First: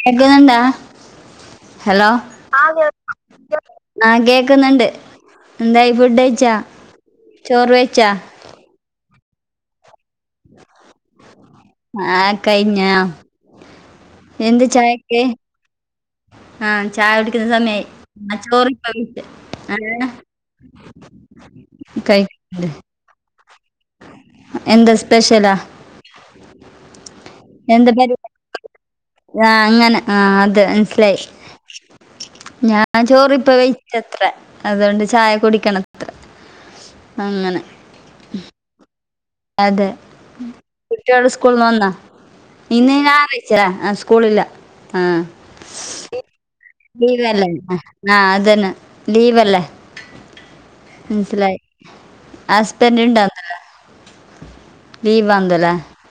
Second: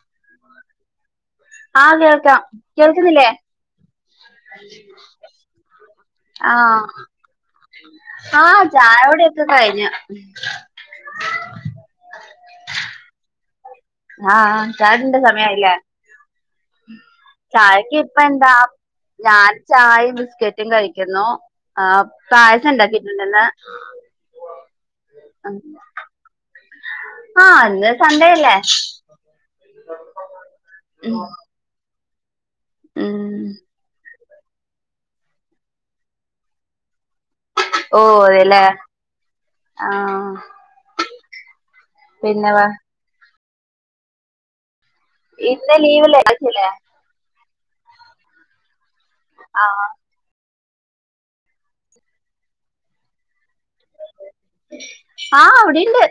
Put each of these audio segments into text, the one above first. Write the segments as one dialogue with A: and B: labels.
A: കേക്ക്ന്ന്ണ്ടാ
B: ആഹ്‌ കേൾക്കാം കേൾക്ക്ന്നില്ലേ
A: ആഹ് കേക്ക്ന്ന്ണ്ട് എന്തായി ഫുഡയിച്ചാ ചോറ് കയ്ച്ചാ
B: ചായുടി ഒക്കെ കഴിഞ്ഞു
A: ആഹ് കഴിഞ്ഞോ
B: ആഹ് ആഹ് ചായുടിന്റെ സമയായില്ലേ
A: ആഹ് ചായുടി
B: ചായക്ക് ഇപ്പെന്താ ഞാൻ
A: ആ
B: ചായിം ബിസ്കറ്റും കഴിക്കുന്നു ആഹ്
A: കഴിക്കുന്നുണ്ട്
B: പായസംണ്ടാക്കിട്ട്ണ്ട് ഇന്ന്
A: എന്താ സ്പെഷലാ
B: ആഹ് ഇന്ന് സൺഡേ അല്ലേ
A: ആഹ് അങ്ങനെ ആഹ്‌ അത്
B: ഉം
A: മൻസ്സിലായി ഞാൻ
B: ഉം
A: ചോറിപ്പം കയ്ച്ച ത്രേ അതോണ്ട് ചായകുടിക്കണം ത്രേ അങ്ങനെ
B: ഓഹ് അതെലേ
A: അതെ കുട്ട്യാള് സ്കൂൾന്ന് വന്നാ
B: പിന്നെ വേ
A: ഇന്ന് ഞാറ് ചലെ ആഹ് സ്കൂളില്ല
B: ഇന്ന് ലീവില്ലെ [unintelligible]
A: ലീവല്ലെ ആഹ്‌ അതെന്നെ ലീവല്ലെ
B: ആഹ്
A: മൻസ്സിലായി ഹസ്ബന്റ്ണ്ടോ
B: ആഹ്
A: ലീവാന്നല്ലേ
B: ഇവിടിണ്ട്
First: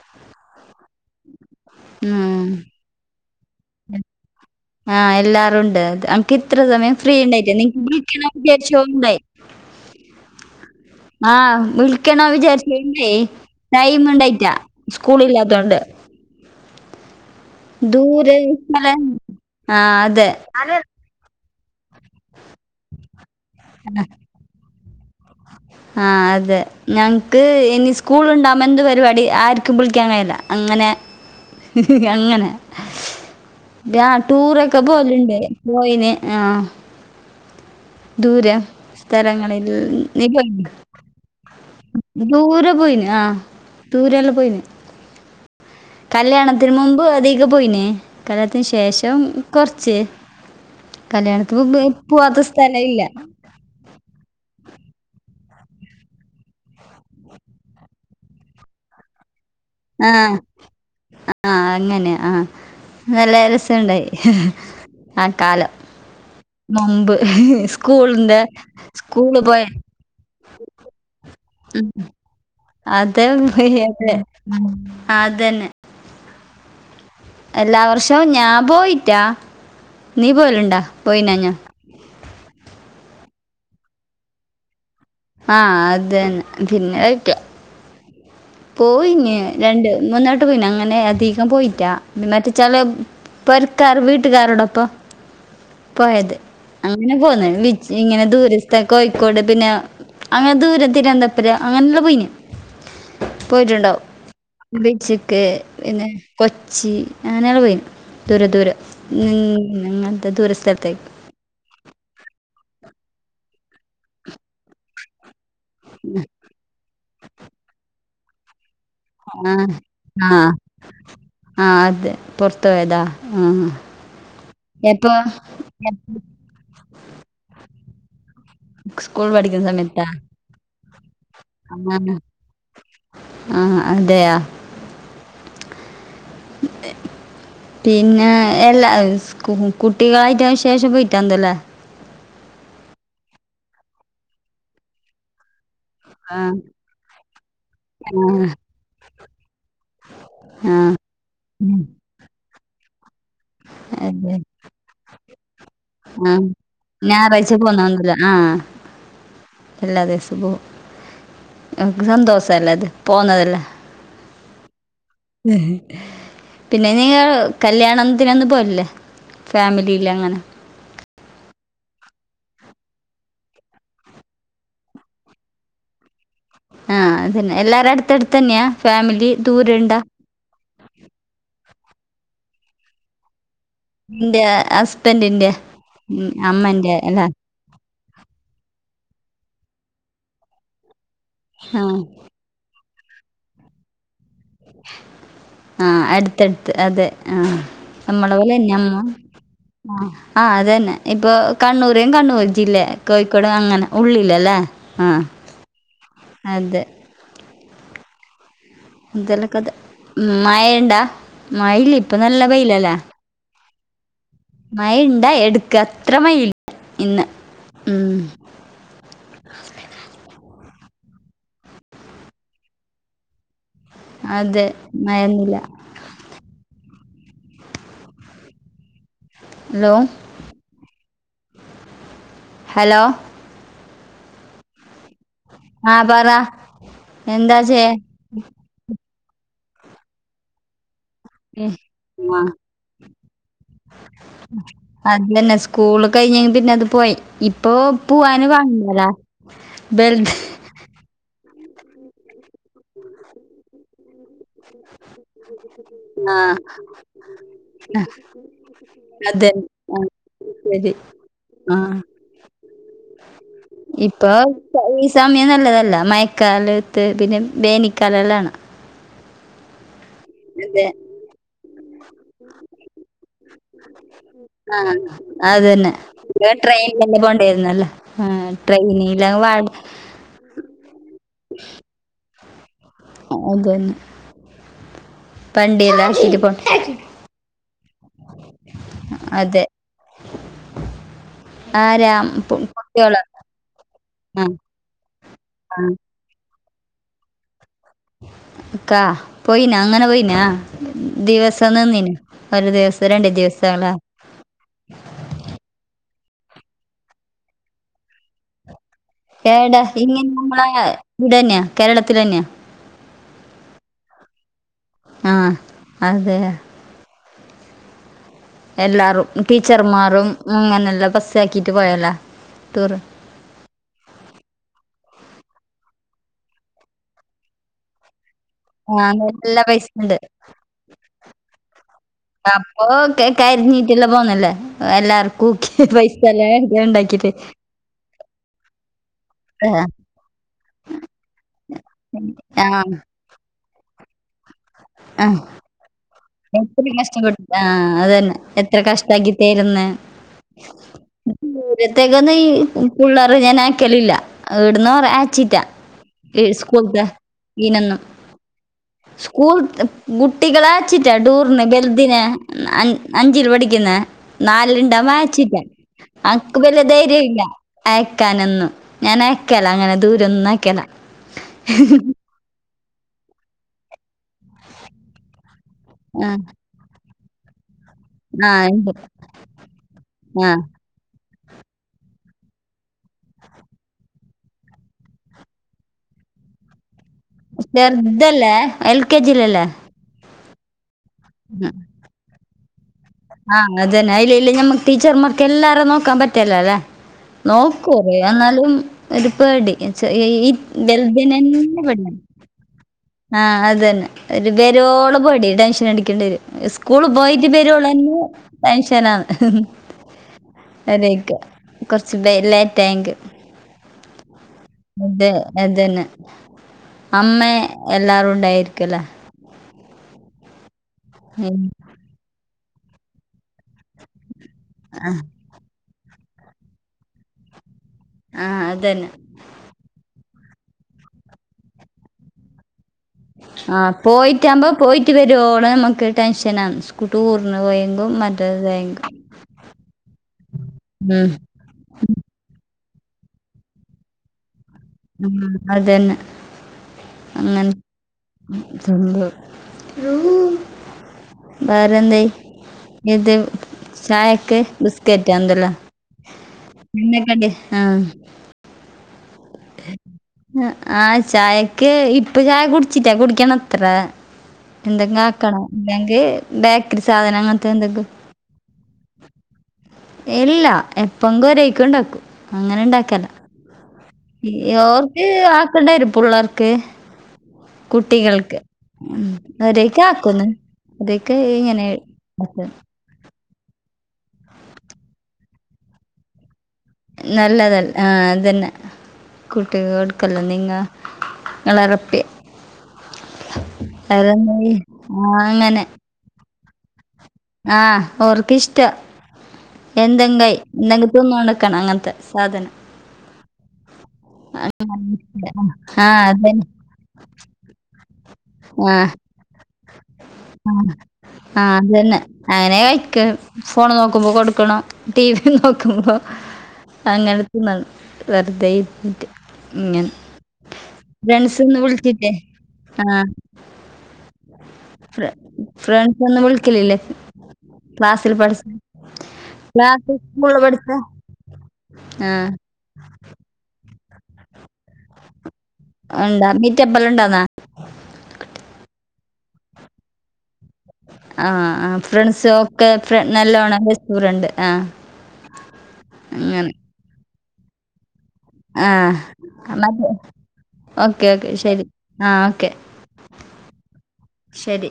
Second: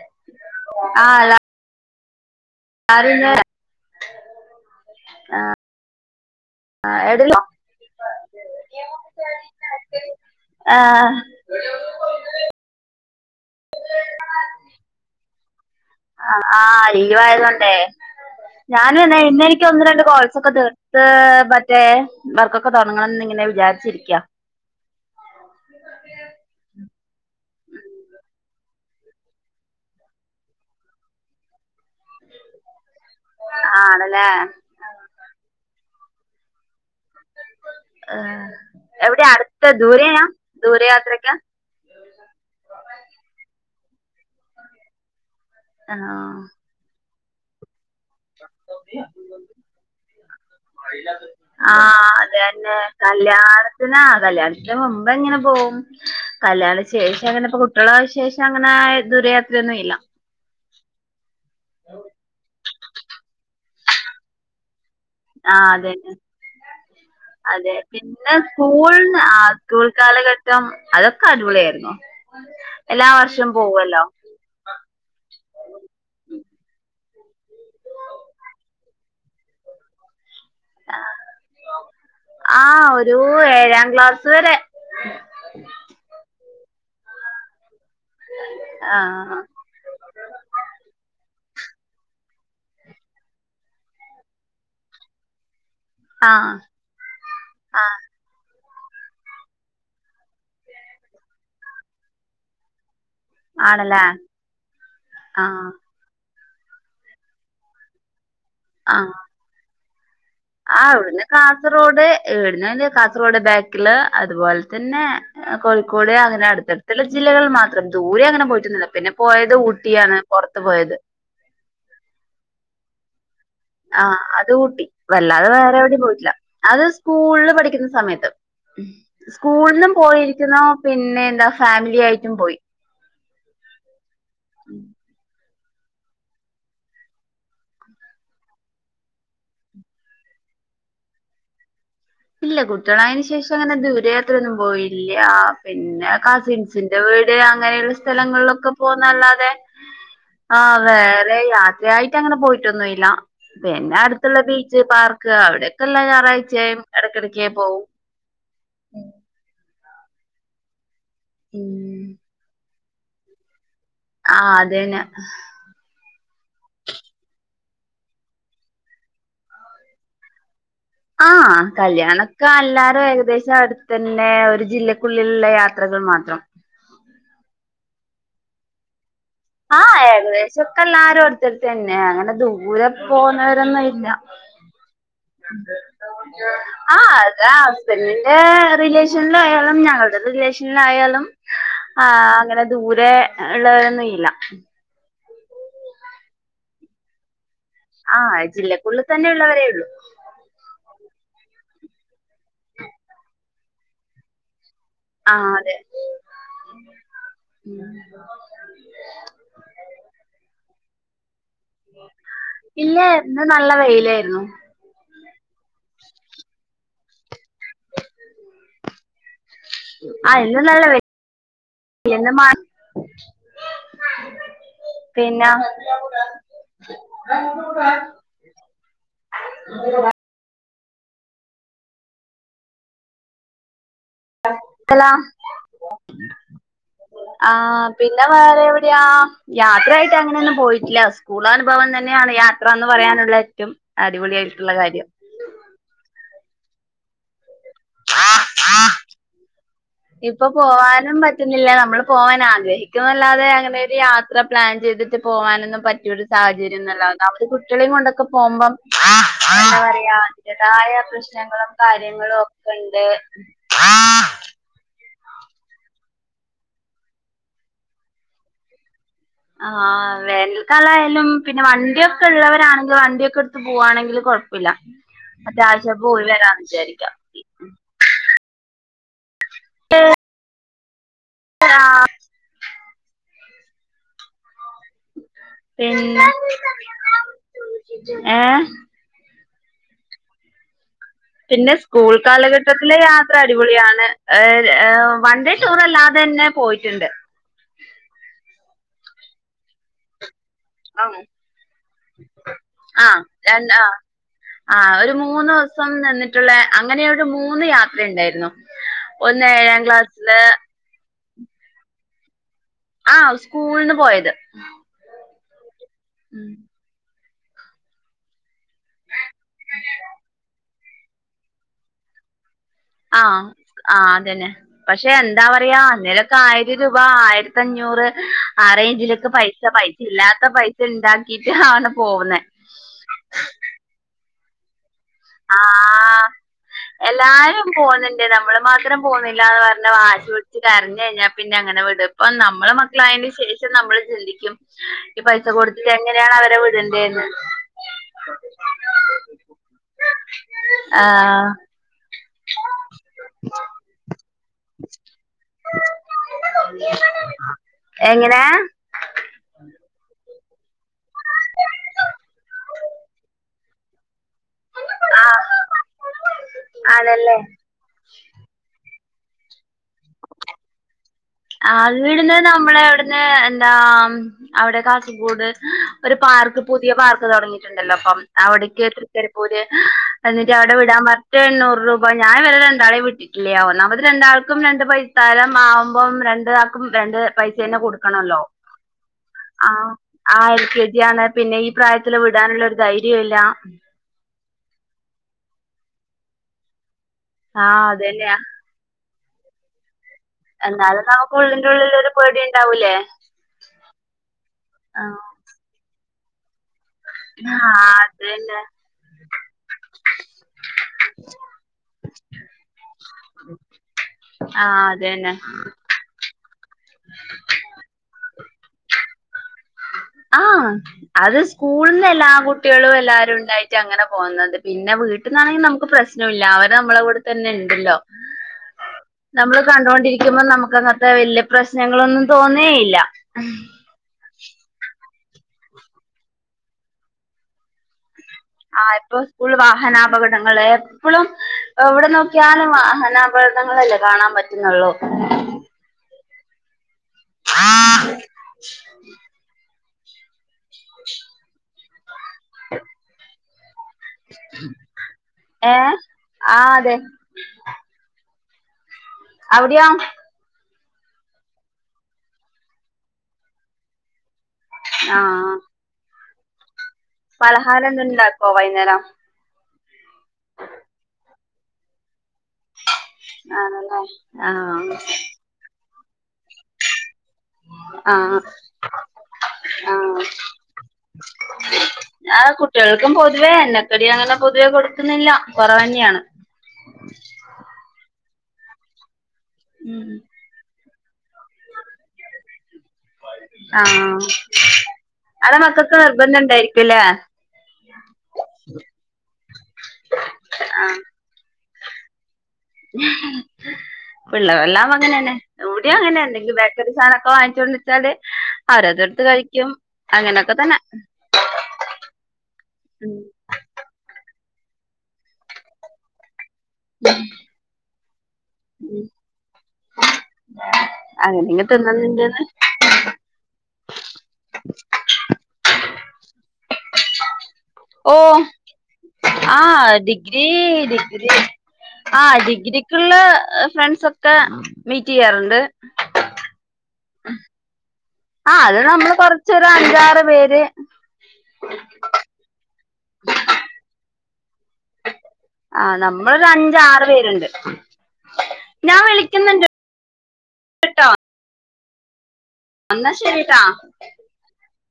B: ആഹ് അതാ
A: ഉം
B: ആരും ഇല്ലേ
A: ആഹ് എല്ലാരുണ്ട് അൻക്ക്ത്ര
B: ആ
A: സമയം ഫ്രീ
B: എവിടെല്ലോ
A: ഉണ്ടായിറ്റെ നിക്ക് വിൾക്കണെ വിചാരിച്ചു [unintelligible]
B: പിന്നെ ആര്ക്ക് ആഹ്
A: ആഹ് വിളിക്കണോ വിചാര് പിന്നെ ടൈംണ്ടായിറ്റാ സ്കൂളില്ലാത്തോണ്ട്
B: ആഹ് ആഹ് ലീവാ ആയതൊണ്ടേ
A: ദൂരെ
B: ഞാൻ
A: സ്ഥലം
B: ഇന്ന് ഇന്ന് എനിക്ക്
A: ആ
B: ഒന്ന് രണ്ട്
A: അതെ
B: കോൾസൊക്കെ തീർ ത്ത് മറ്റേ വർക്കൊക്കെ തോടങ്ങണംന്ന് ഇങ്ങനെ വിജാരിച്ചിരിക്ക്യാ
A: ആഹ് അതെ ഞങ്ങക്ക് ഇനി സ്കൂളു ഉണ്ടാകുമ്പൊ എന്ത് പരിപാടി ആർക്കും വിളിക്കാൻ കഴിയില്ല അങ്ങനെ
B: [unintelligible]
A: അങ്ങനെ
B: ആണല്ലേ
A: ക്കെ പോകലുണ്ട് പോയിന് ആഹ്
B: എഹ് എവിടെയാ അടുത്ത്
A: സ്ഥലങ്ങളിൽ
B: ദൂരെയാ
A: നീ പോയിന്
B: ദൂരെ യാത്രക്കാ
A: ദൂരെ പോയീന് ആഹ് ദൂരെല്ലാം പോയിന്
B: ആ
A: കല്യാണത്തി ന് മുമ്പ് അധികെ പോയീന് കല്ലിയാണത്തിന് ശേഷം കൊറച്ച്
B: ആഹ് അതന്നെ
A: സ്ഥലമില്ല
B: കല്യാണ ത്തിനാ കല്യാണത്തിന് മുമ്പ് എങ്ങനെ പോകും കല്യാണ ശേഷം അങ്ങനെ ഇപ്പ കുട്ടിയളായ ശേഷം അങ്ങനെ ദൂരയാത്രയൊന്നും ഇല്ല
A: ആഹ് ആഹ് അങ്ങനെ ആഹ് നല്ല രസണ്ടായി
B: ആഹ് അത് ന്നാ
A: മുമ്പ്
B: അതെ പിന്നെ
A: സ്കൂളിൻ്റെ
B: സ്കൂൾ
A: സ്കൂളിൽ പോയ
B: [inaudible] കാലഘട്ടം അതൊക്ക
A: ഉം,
B: അടിപൊളിയായിരുന്നു എല്ലാ വർഷം പോവോല്ലൊ
A: ഉം അതന്നെ എല്ലാ വർഷവും ഞാൻ പോയിറ്റാ നീ പോകലുണ്ടാ പോയിനാഞ്ഞാ
B: ആഹ് ഒരു ഏഴാം ക്ലാസ്സ്‌ വരെ
A: ആഹ് അത് ന്നെ പിന്നെ വെയ്ക്ക പോയിന്
B: ആഹ്
A: രണ്ട് മൂന്നട്ടം പോയിന് അങ്ങനെ അധികം പോയിറ്റാ മഇന്ന റ്റെച്ചാല് പൊരക്കാര് വീട്ടുകാരോടൊപ്പ പോയത്
B: ആഹ്
A: അങ്ങനെ പോന്നേ വിച്ച്
B: ആഹ്
A: ഇങ്ങനെ ദൂരസ്ഥ കോഴിക്കോട് പിന്നാ അങ്ങനെ ദൂരം തിരുവനന്തപുര അങ്ങനെള്ളു പോയീന് പോയിട്ടുണ്ടാവും
B: ആണല്ലേ
A: ബീച്ച്ക്ക്
B: ആഹ്
A: പിന്നെ കൊച്ചി അങ്ങനെങ്ങൾ പോയിന്ന് ദൂരെ ദൂരെങ്
B: ആഹ്
A: നത്തെ ദൂരസ്
B: ആഹ്. ഇവിടുന്ന് കാസർഗോഡ് ഇവിടുന്ന് കാസർഗോഡ് ബാക്കില് അതുപോലെ തന്നെ കോഴിക്കോട് അങ്ങനെ അടുത്തടുത്തുള്ള ജില്ലകളിൽ മാത്രം ദൂരെ അങ്ങനെ പോയിട്ടുന്നില്ല പിന്നെ പോയത് ഊട്ടിയാണ് പൊറത്ത് പോയത്
A: ആഹ് അതെ പൊറത്ത് പോയതാ ആഹ്
B: ആഹ് അത് ഊട്ടി വല്ലാതെ വേറെ എവിടേം പോയിട്ടില്ല അത് സ്കൂളില് പഠിക്കുന്ന സമയത്ത്
A: സ്കൂൾ പഠിക്കുന്ന
B: സ്കൂൾന്നും പോയി ക്കുന്നോ പിന്നെ എന്താ ഫാമിലി
A: അങ്ങനെ
B: ആയിട്ടും പോയി
A: ആഹ് അതെയാ [inaudible] പിന്നെ എല്ലാ ഇസ്‌ക് കുട്ടികളായിട്ടനെ ശേഷം പോയിട്ടാന്നുല്ലേ
B: ഇല്ല കുട്ടികളായന് ശേഷം അങ്ങനെ ദൂരയാത്രൊന്നും പോയില്ല പിന്ന
A: ആ
B: കസിൻസിന്റെ വീട് അങ്ങനെയുള്ള
A: ആ
B: സ്ഥലങ്ങളിലൊക്കെ പോകുന്നല്ലാതെ ആ വേറെ
A: ഉം.
B: യാത്രയായിട്ട് അങ്ങനെ പോയിട്ടൊന്നുംഇല്ല പിന്നെ
A: അതെ
B: അടുത്തുള്ള ബീച്ച് പാർക്ക് അവിടെയൊക്കെ എല്ലാം ഞായറാഴ് ച്ചയും
A: ഞായറാഴ്ച്ച പോന്നന്ല്ല ആഹ് എല്ലാ ദിവസവും പോകും
B: ഉം
A: ഞമ്മക്ക് സന്തോസ ല്ലെ അത് പോന്നതല്ലേ
B: ആഹ് അ തന്ന
A: ഉ ഹും പിന്നെനിങ്ങൾ കല്യാണത്തിനൊന്നും പോകലില്ലേ ഫാമിലീൽലങ്ങന
B: ആഹ് കല്യാണൊക്കെ എല്ലാരും ഏകദേശം അടുത്തന്നെ ഒരു ജില്ലക്കുള്ളിലുള്ള യാത്രകൾ മാത്രം
A: ആഹ് അതന്നെ എല്ലാരേം അടുത്ത ടുത്തന്നെയാ ഫാമിലി ദൂരണ്ട
B: കൊറച്ചോക്കെ എല്ലാരും അടുത്തടുത്ത് തന്നെ അങ്ങനെ ദൂരെ പോന്നവരന്നോയ് ഇല്ല
A: ന്റെ ഹസ്ബൻഡിന്റെ ഉം അമ്മന്റെ അല്ല
B: ആഹ് അത പെണ്ണിന്റെ റിലേഷനിലായാലും ഞങ്ങളുടെ റിലേഷനിലായാലും
A: ആഹ്
B: ആ അങ്ങനെ ദൂരെ ഉള്ളവരൊ ഒന്നും ഇല്ല
A: ആ അടുത്തടുത്ത് അതെ ആ നമ്മള
B: ആഹ്
A: പോലെന്നെ അമ്മ
B: ജില്ലക്കുള്ളിൽ തന്നെ ഉള്ളവരേ ഉള്ളൂ
A: ആ ആ അതന്നെ ഇപ്പൊ കണ്ണൂരും കണ്ണൂർ ജില്ല കോഴിക്കോട അങ്ങനെ ഉള്ളിലല്ലേ ആഹ്
B: ആ അതെ
A: അതെ ഇന്തലക്കെ അത് മഴ ഇണ്ടാ മഴല്ല ഇപ്പ നല്ല വയ്ലല്ലേ
B: എന്ന് നല്ല വെയിലായിരുന്നു
A: മഴ ഇണ്ട എടുക്ക അത്ര മഴയില്ല ഇന്ന് ഉം
B: ആ ഇന്ന് നല്ല വെയിൽ ഇന്ന് മഴ
A: അതെ
B: പിന്നെ
A: മഴയൊന്നുല്ല ഹലോ ഹലോ
B: ഹലോ
A: ആഹ പറ എന്താ
B: ആഹ്
A: ചെയേ
B: പിന്നെ വേറെ എവിടെയാ യാത്ര ആയിട്ട് അങ്ങനെ ഒന്നും പോയിട്ടില്ല സ്കൂളാനുഭവം തന്നെയാണ്
A: ആഹ്
B: യാത്ര എന്ന് പറയാനുള്ള ഏറ്റവും അടിപൊളിയ ആയിട്ടുള്ള കാര്യം
A: അത് തന്നെ സ്കൂള് കഴിഞ്ഞെങ്കി പിന്നെ അത് പോയി ഇപ്പൊ പോവാന് കാണില്ലല്ല
B: ഇപ്പൊ പോകാനും പറ്റുന്നില്ല നമ്മൾ പോകൻ ആഗ്രഹിക്കുന്നല്ലാതെ അങ്ങനെ ഒരു യാത്ര പ്ലാൻ ചെയ്തിട് പോകാനൊന്നും പറ്റിയൊരു
A: ആ
B: സാഹചര്യംന്നല്ല ഒന്നാമത് കുട്ടികളെയും കൊണ്ടൊക്കെ പോകുമ്പം
A: അതെ
B: എന്താ
A: ആ
B: പറയാ
A: ശരി
B: അതിന്റെതായ പ്രശ്നങ്ങളും
A: ആ
B: കാര്യങ്ങളും ഒക്കെണ്ട്
A: ഇപ്പൊ ഈ സമയം നല്ലതല്ല മയക്കാലത്ത് പിന്നെ വേനിക്കാല എല്ലാണ്
B: ആഹ് വേനൽക്കാല
A: അതെ
B: ആയാലും പിന്നെ വണ്ടിയൊ വണ്ടി ഉള്ളവരാണെങ്കിൽ വണ്ടിയൊക്കെ എടുത്ത് പോവാണെങ്കിൽ കുഴപ്പമില്ല അത്യാവശ്യ പോയി വരാ
A: ട്രെയിനിൽ തന്നെ പോകേണ്ടായിരുന്നല്ലോ ട്രെയിനില്
B: ആഹ്‌
A: ആ അതന്നെ വണ്ടി എല്ലാ
B: പിന്നെ
A: ശരി പോ
B: ഏ
A: അതെ
B: പിന്നെ സ്കൂൾ
A: ആരാ കു-
B: കാലഘട്ടത്തിലെ
A: കുട്ടികളോ
B: യാത്ര അടിപൊളിയാണ്
A: ആ
B: വൺ ഡേ ടൂർ
A: ആ
B: അല്ലാത്ത തന്നെ പോയിട്ടുണ്ട്.
A: അക്കാ പോയിനാ അങ്ങനെ പോയിനാ? ദിവസം നിന്ന്ന്ഒരു
B: ആ
A: ദിവസം രണ്ടു
B: രണ്ട് ആ
A: ദിവസങ്ങളാ
B: ആ ഒരു മൂന്ന് ദിവസം നിന്നിട്ടുള്ള അങ്ങനെയൊരു മൂന്ന് യാത്ര ഉണ്ടായിരുന്നു [inaudible]
A: ഏടാ ഇങ്ങനെ നമ്മളെ ഇവിടെന്നെയാ കേരളത്തി തന്നെയ
B: ആഹ് സ്കൂള്ന്ന് പോയത്
A: ആഹ് അതെ
B: ഉം
A: എല്ലാവരും ടീച്ചർമാരും അങ്ങനെ എല്ലാം ബസ്സാക്കിയിട്ട് പോയല്ലേ ടൂറ്
B: ആഹ്‌ ആ അതന്നെ പക്ഷെ എന്താ പറയാ അന്നേരൊക്കെ ആയിരം രൂപ ആയിരത്തി അഞ്ഞൂറ് ആ റേഞ്ചിലൊക്കെ പൈസ പൈസ ഇല്ലാത്ത പൈസ ഉണ്ടാക്കിട്ട് ആണ് പോവുന്നേ
A: അപ്പൊ ക കരിഞ്ഞീട്ടല്ല പോന്നല്ലേ എല്ലാർക്കും
B: ആ എല്ലാരും പോന്നുണ്ട് നമ്മള് മാത്രം പോവുന്നില്ലന്ന്
A: ആ
B: പറഞ്ഞ വാശി കരഞ്ഞ കഴിഞ്ഞാൽ പിന്നെ അങ്ങനെ വിടും ഇപ്പ
A: ആ
B: നമ്മള് മക്കളായതിന് ശേഷം നമ്മള് ചിന്തിക്കും ഈ
A: ആഹ്‌
B: പൈസ കൊടുത്തിട്ട് എങ്ങനെയാണ് അവരെ വിടണ്ടേന്ന്
A: എത്ര [unintelligible] ആ അതന്നെ എത്ര കഷ്ടാകിട്ടയിരുന്ന്
B: ആഹ്
A: ഇഴത്തേക്കൊന്നും ഈ പിള്ളേർ ഞാൻ ആക്കലില്ല വിടന്ന് ആച്ചിറ്റാ ഈ സ്കൂൾത്തെ ഇനൊന്നും.
B: എങ്ങനെ
A: സ്കൂൾ ഗുട്ടികളാച്ച്ട്ടാ ടൂറിന് ബെൽദിനെ ന അ അഞ്ചിൽ പഠിക്ക്ന്നെ ‌ നാലിണ്ടൊ
B: ആഹ്
A: [unintelligible] അനക്ക് വല്യ ധൈര്യ ഇല്ല.
B: ആണല്ലേ
A: അയ്ക്കാനൊന്നും ഞാൻ അയ്ക്കെല അങ്ങനെ ദൂരൊന്നും അയ്ക്കെല.
B: അവിട്ന്ന് നമ്മളെ അവ്ട്ന്ന് എന്താ അവ്ടെ കാസർഗോഡ് ഒര്
A: ആഹ്
B: പാർക്ക് പുതിയ പാർക്ക് തൊടങ്ങി. ട്ട്ണ്ടല്ലോപ്പം
A: ആഹ്
B: അവ്ടേക്ക്
A: ഇണ്ട്.
B: തൃക്കരിപൂര് എന്നിട്ട്
A: ആഹ്
B: അവ്ടെ വിടാൻ പ ര് എണ്ണൂറ് രൂപ ഞാൻ ഇവരെ രണ്ടാളെ വിട്ട്ട്ടില്ല്യ ഒന്നാമത് രണ്ടാൾക്കും രണ്ട് പൈത്താരം ആവും. പ്പം രണ്ട് ആക്കും രണ്ട് പൈസ തന്നെ കൊടുക്കണല്ലോ?
A: ചെറുതല്ലേ? L K ജിയിലല്ലേ?
B: ആഹ് ആ ശെരിയാണ് പിന്നെ ഈ പ്രായത്തില് വിടാന്ള്ള ഒര് ധൈര്യേംല്ല
A: ആഹ് അതന്നെ ഇല്ല ഇല്ല ഞമ്മക്ക് ടീച്ചർമാർക്ക് എല്ലാരേം നോക്കാൻ പറ്റില്ലലേ.
B: ആഹ്
A: നോക്ക്വൊ ‌അവര്
B: അതന്നെയാ
A: എന്നാലും ഒര്പേടി എന്ന്ച്ച ഈ ഈ ബെൽതിനന്നെ [unintelligible]
B: പേടിണ്ടാവൂലേ?
A: ആ അതന്നെ ഓര് ബെരോളം പേടിയാ ടെൻഷനടക്കണ്ടിവരും. സ്കൂള് പോയിട്ട്
B: ആഹ്
A: വര്വൊള്ളന്നെ
B: അതന്നെ
A: ടെൻഷനാണ്. അതൊയ്ക്ക കൊറച്ച് ബെ ലെറ്റായങ്കി.
B: ആഹ്
A: മുഡേ
B: അതന്നെ
A: അതന്നെ. അമ്മേ എല്ലാരും ഉണ്ടായിരിക്കലേ?
B: ആഹ് അത്
A: ഉം
B: സ്കൂളിന്ന് എല്ലാ കുട്ടികളും എല്ലാരുംണ്ടായിട്ട് അങ്ങനെ പോന്നത്. പിന്നെ വീട്ട്ന്നാണെങ്കി നമുക്ക് പ്രശ്നം ഇല്ല അവര് നമ്മളെ കൂടെ തന്നെണ്ടല്ലോ?
A: ആഹ് അതന്നെ.
B: നമ്മള് കണ്ടൊണ്ടിരിക്ക്‌മ്പം നമക്ക് അങ്ങത്തെ വല്യ പ്രശ്നങ്ങളൊന്നും തോന്നേയില്ല.
A: ആഹ് പോയിട്ടാമ്പോ പോയിട്ട് വരുവോളം ഞമക്ക് ടെൻഷനാണ് സ്കൂ ട്ടൂറിന് പോയി [unintelligible] മറ്റ
B: ആ ഇപ്പോ സ്കൂളില് വാഹനാപകടങ്ങള് എപ്പളും
A: ഉം
B: എവ്ടെ നോക്കിയാലും വാഹനാപകടണങ്ങളല്ലേ കാണാൻ പറ്റുന്നൊള്ളൂ?
A: ഉം അതന്നെ അങ്ങനെ
B: ഏഹ്
A: തു [unintelligible] [inaudible]
B: [inaudible]
A: വറെഎന്തയ് ഇത് ചായക്ക് ബിസ്കറ്റ് എന്തെല്ലാം?
B: ആഹ് അതെ
A: എണ്ണക്കടിയാ ആഹ്
B: അവിടെയോ
A: ആഹ് ചായക്ക് ഇപ്പൊ ചായ കുടിച്ചിട്ടാ കുടിക്കണം അത്ര. എന്തെങ്കും
B: ആഹ്
A: ആക്കണം എന്തെങ്കി ബേക്കറി സാധനം അങ്ങനത്തെ എന്തെങ്കും.
B: ഓ വൈന്നേരം.
A: ഇല്ല എപ്പങ്കും ഒരേക്കും ണ്ടാക്കും അങ്ങനെണ്ടാക്കലാ.
B: ആണ്ലെ
A: യൊർക്ക് ആക്കണ്ടവരും പുള്ളാർക്ക്.
B: ആഹ്
A: കുട്ടികൾക്ക് ഉം
B: ആഹ്
A: അവരെക്കെക്കുന്ന്. ഇദിക്ക്‌ ഇങ്ങനെ
B: ആ
A: [unintelligible]
B: കുട്ടികൾക്കും പൊതുവേ എണ്ണക്കടി അങ്ങനെ പൊതുവെ കൊട്ക്ക്‌ന്നില്ല കൊറവന്നെയാണ്
A: നല്ലതല്ല ആഹ് അതന്നെ
B: ഉം
A: കുട്ടികൾക്കല്ല നിങ്ങ ങ്ങളറപ്പി
B: ആഹ്
A: അതന്നെയ്. അങ്ങനെ
B: ഇതന്നെണ്ടായ്രിക്കല്ലേ
A: ആഹ് ഓർക്ക് ഇഷ്ട്ടം എന്തെങ്കായ് [unintelligible] തിന്നോണ്ട്ക്ക്ണ അങ്ങനത്തെ സാധനം.
B: [inaudible] പിള്ളവെല്ലാം അങ്ങനെ തന്നെ ഇവ്ടെം
A: ആ
B: അങ്ങനെ എന്തെങ്കിലും
A: അതന്നെ
B: ബേക്കറി സാനംഒക്കെ വാങ്ങിച്ച് വച്ചാല്
A: ആ
B: അവരതട്ത്ത് കഴിക്ക്യും അങ്ങനക്ക തന്ന
A: ആഹ് ത് അന്നെ അങ്ങനെ കഴിക്ക ഫോണ് നോക്കുമ്പോ കൊട്കണം ടിവി നോക്കുമ്പോ അങ്ങനെ തിന്നൺ വെറ്തെ ഇരുതീറ്റ് ഇങ്ങൻ
B: അങ്ങനെങ്ങ്
A: രൺസ്ന്ന് വിൾച്ചില്ലേ
B: തിന്നുന്നുണ്ട്ന്ന്
A: ആഹ് ഫ്രണ്ട് ഫ്രിണ്ട്സ്ന്നും വിൾക്കലില്ലേ
B: ഓ
A: ക്ലാസിൽ പഠിസ
B: ആഹ് ഡിഗ്രീ ഡിഗ്രി
A: ആ
B: ആഹ് ഡിഗ്രി ക്ക്ള്ള ഫ്രണ്ട്സോക്കെ മീറ്റിയ്യാറുണ്ട്
A: അന്താ മീറ്റപ്പള് ഉണ്ടാന്നാ
B: ആഹ് അത് നമ്മൾ കൊറച്ചൊര് അഞ്ചാറ് പേര്
A: ആഹ് ആഹ് ഫ്രൺസ് ഒക്കെ ഫ്രൺ നല്ലോണം ബെസ്റ്റ് ഫ്രണ്ട് ആഹ്
B: ആഹ് നമ്മളൊരു അഞ്ച ആറ് പേര്ണ്ട്
A: ആഹ് ന്ന ഓക്കേ ഓക്കേ ശരി ആഹ് ഓക്കെ
B: അന്നാ ശരിട്ടാ
A: ശരി